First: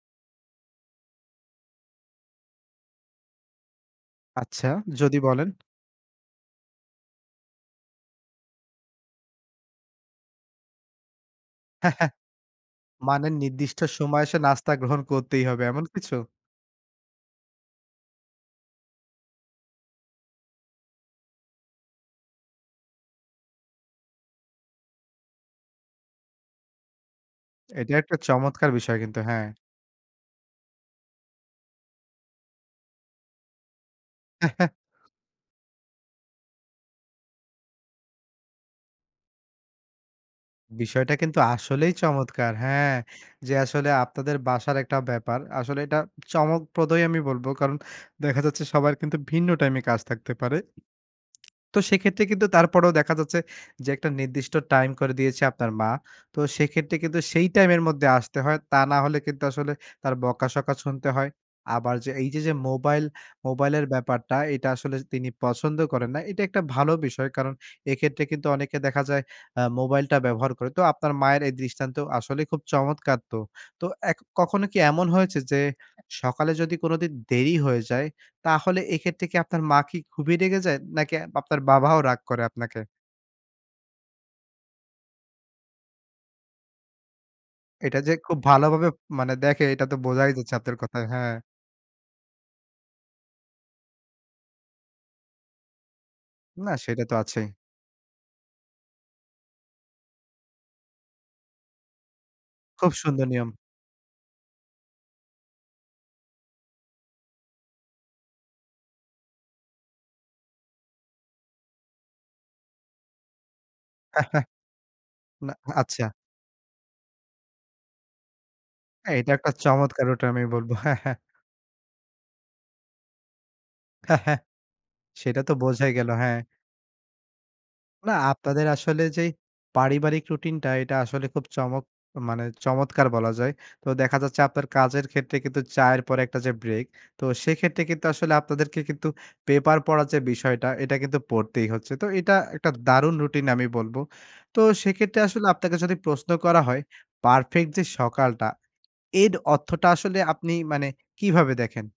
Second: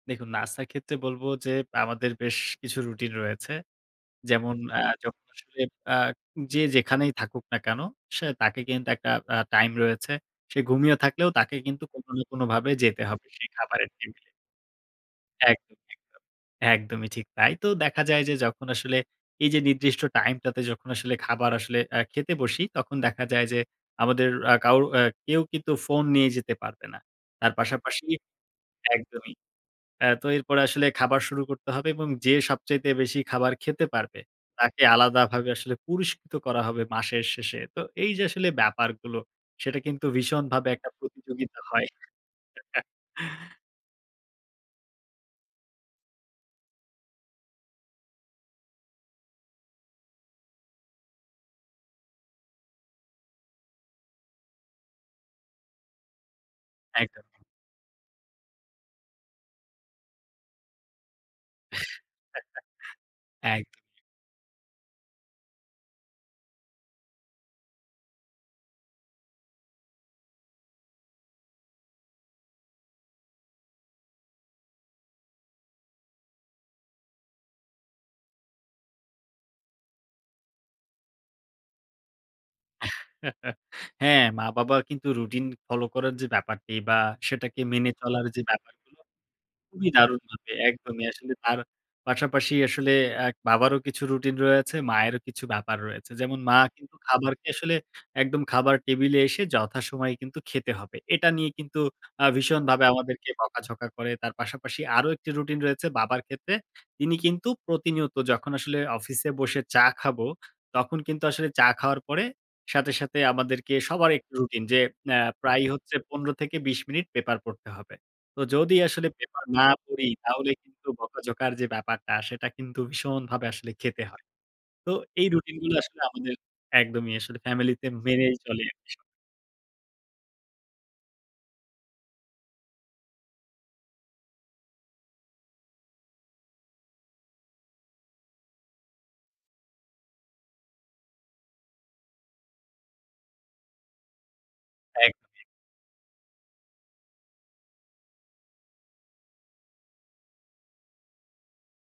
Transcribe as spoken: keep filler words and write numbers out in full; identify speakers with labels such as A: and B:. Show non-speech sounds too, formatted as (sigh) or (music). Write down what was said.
A: দেখুন, নাস্তার ক্ষেত্রে বলবো যে আমাদের বেশ কিছু রুটিন রয়েছে। যেমন:
B: আচ্ছা,
A: অ্যা
B: যদি
A: যখন
B: বলেন।
A: আসলে অ্যা যে যেখানেই থাকুক না কেন? সে তাকে কিন্তু একটা অ্যা টাইম রয়েছে। সে ঘুমিয়ে থাকলেও তাকে কিন্তু কোনো
B: (chuckles)
A: না কোনোভাবে যেতে
B: মানে
A: হবে সেই
B: নির্দিষ্ট
A: খাবারের
B: সময়
A: টেবিলে।
B: এসে নাস্তা গ্রহণ করতেই হবে,
A: একদমই,
B: এমন কিছু?
A: একদম। একদমই ঠিক তাই। তো দেখা যায় যে যখন আসলে এইযে নির্দিষ্ট টাইমটাতে যখন আসলে খাবার আসলে অ্যা খেতে বসি, তখন দেখা যায় যে আমাদের আর কাউ আ কেউ কিন্তু ফোন নিয়ে যেতে পারবে না। তার
B: এটা
A: পাশাপাশি
B: একটা চমৎকার বিষয় কিন্তু,
A: একদমই।
B: হ্যাঁ।
A: অ্যা তো এরপরে আসলে খাবার শুরু করতে হবে এবং যে সবচাইতে বেশি খাবার খেতে পারবে,
B: (chuckles)
A: তাকে আলাদাভাবে আসলে পুরস্কৃত করা হবে মাসের শেষে। তো এইযে আসলে ব্যাপারগুলো, সেটা কিন্তু ভীষণভাবে একটা
B: বিষয়টা কিন্তু
A: প্রতিযোগিতা হয়।
B: আসলেই চমৎকার। হ্যাঁ, যে আসলে আপনাদের বাসার একটা ব্যাপার। আসলে এটা চমকপ্রদই আমি বলবো। কারণ দেখা যাচ্ছে সবার কিন্তু ভিন্ন টাইমে কাজ থাকতে পারে। তো সেক্ষেত্রে কিন্তু তারপরেও দেখা যাচ্ছে, যে একটা নির্দিষ্ট টাইম করে দিয়েছে আপনার মা। তো সেক্ষেত্রে কিন্তু
A: একদম। হ্যাঁ।
B: সেই টাইমের মধ্যে আসতে হয়। তা না হলে কিন্তু আসলে তার বকাশকা শুনতে হয়। আবার এইযে
A: (chuckles)
B: যে মোবাইল
A: একদমই।
B: মোবাইলের ব্যাপারটা, এটা আসলে স তিনি পছন্দ করেন না। এটা একটা ভালো বিষয়। কারণ এক্ষেত্রে কিন্তু অনেকে দেখা যায় আ মোবাইলটা ব্যবহার করে। তো আপনার মায়ের এই দৃষ্টান্ত আসলেই খুব চমৎকার তো। তো এ কখনো কি এমন হয়েছে? যে সকালে যদি কোনদিন দেরি হয়ে যায়, তাহলে এক্ষেত্রে কি আপনার মা কি খুবই রেগে যায়? নাকি আপনার বাবাও রাগ করে আপনাকে
A: (chuckles) হ্যাঁ, মা-বাবা কিন্তু রুটিন ফলো করার যে ব্যাপারটি বা, সেটাকে মেনে
B: এটা যে
A: চলার
B: খুব
A: যে
B: ভালোভাবে
A: ব্যাপারগুলো,
B: মানে দেখে এটা
A: খুবই
B: তো বোঝাই
A: দারুণভাবে
B: যাচ্ছে আপনার
A: একদমই।
B: কথায়। হ্যাঁ।
A: আসলে তার পাশাপাশি আসলে এক বাবারও কিছু রুটিন রয়েছে, মায়েরও কিছু ব্যাপার রয়েছে। যেমন মা
B: না,
A: কিন্তু
B: সেটা তো
A: খাবারকে
B: আছেই।
A: আসলে একদম খাবার টেবিলে এসে যথাসময়ে কিন্তু খেতে হবে। এটা নিয়ে কিন্তু আ ভীষণভাবে
B: খুব সুন্দর
A: আমাদেরকে
B: নিয়ম।
A: বকাঝকা করে। তার পাশাপাশি আরও একটি রুটিন রয়েছে বাবার ক্ষেত্রে। তিনি কিন্তু প্রতিনিয়ত যখন আসলে অফিসে বসে চা খাবো, তখন কিন্তু আসলে চা খাওয়ার পরে সাথে, সাথে আমাদেরকে সবার একটা
B: (chuckles)
A: রুটিন যে আ
B: না,
A: প্রায় হচ্ছে
B: আচ্ছা।
A: পনেরো থেকে বিশ মিনিট পেপার পড়তে হবে। তো যদি আসলে
B: না, এটা
A: পেপার
B: একটা
A: না
B: চমৎকার
A: পড়ি,
B: ওটা আমি
A: তাহলে
B: বলবো।
A: কিন্তু
B: (chuckles)
A: বকাঝকার যে ব্যাপারটা, সেটা কিন্তু ভীষণভাবে আসলে খেতে হয়।
B: (chuckles)
A: তো এই
B: সেটা তো
A: রুটিনগুলো
B: বোঝাই
A: আসলে
B: গেল,
A: আমাদের
B: হ্যাঁ।
A: একদমই আসলে ফ্যামিলিতে
B: না,
A: মেনেই চলে
B: আপনাদের
A: সব
B: আসলে যেই পারিবারিক রুটিনটা, এটা আসলে খুব চমক মানে চমৎকার বলা যায়। তো দেখা যাচ্ছে আপনার কাজের ক্ষেত্রে কিন্তু চায়ের পরে একটা যে ব্রেক, তো সেক্ষেত্রে কিন্তু আসলে আপনাদেরকে কিন্তু পেপার পড়ার যে বিষয়টা, এটা কিন্তু পড়তেই হচ্ছে। তো এটা একটা দারুণ রুটিন আমি বলবো। তো সেক্ষেত্রে
A: একদমই।
B: আসলে আপনাকে যদি প্রশ্ন করা হয়, পারফেক্ট যে সকালটা, এর অর্থটা আসলে আপনি মানে কিভাবে দেখেন?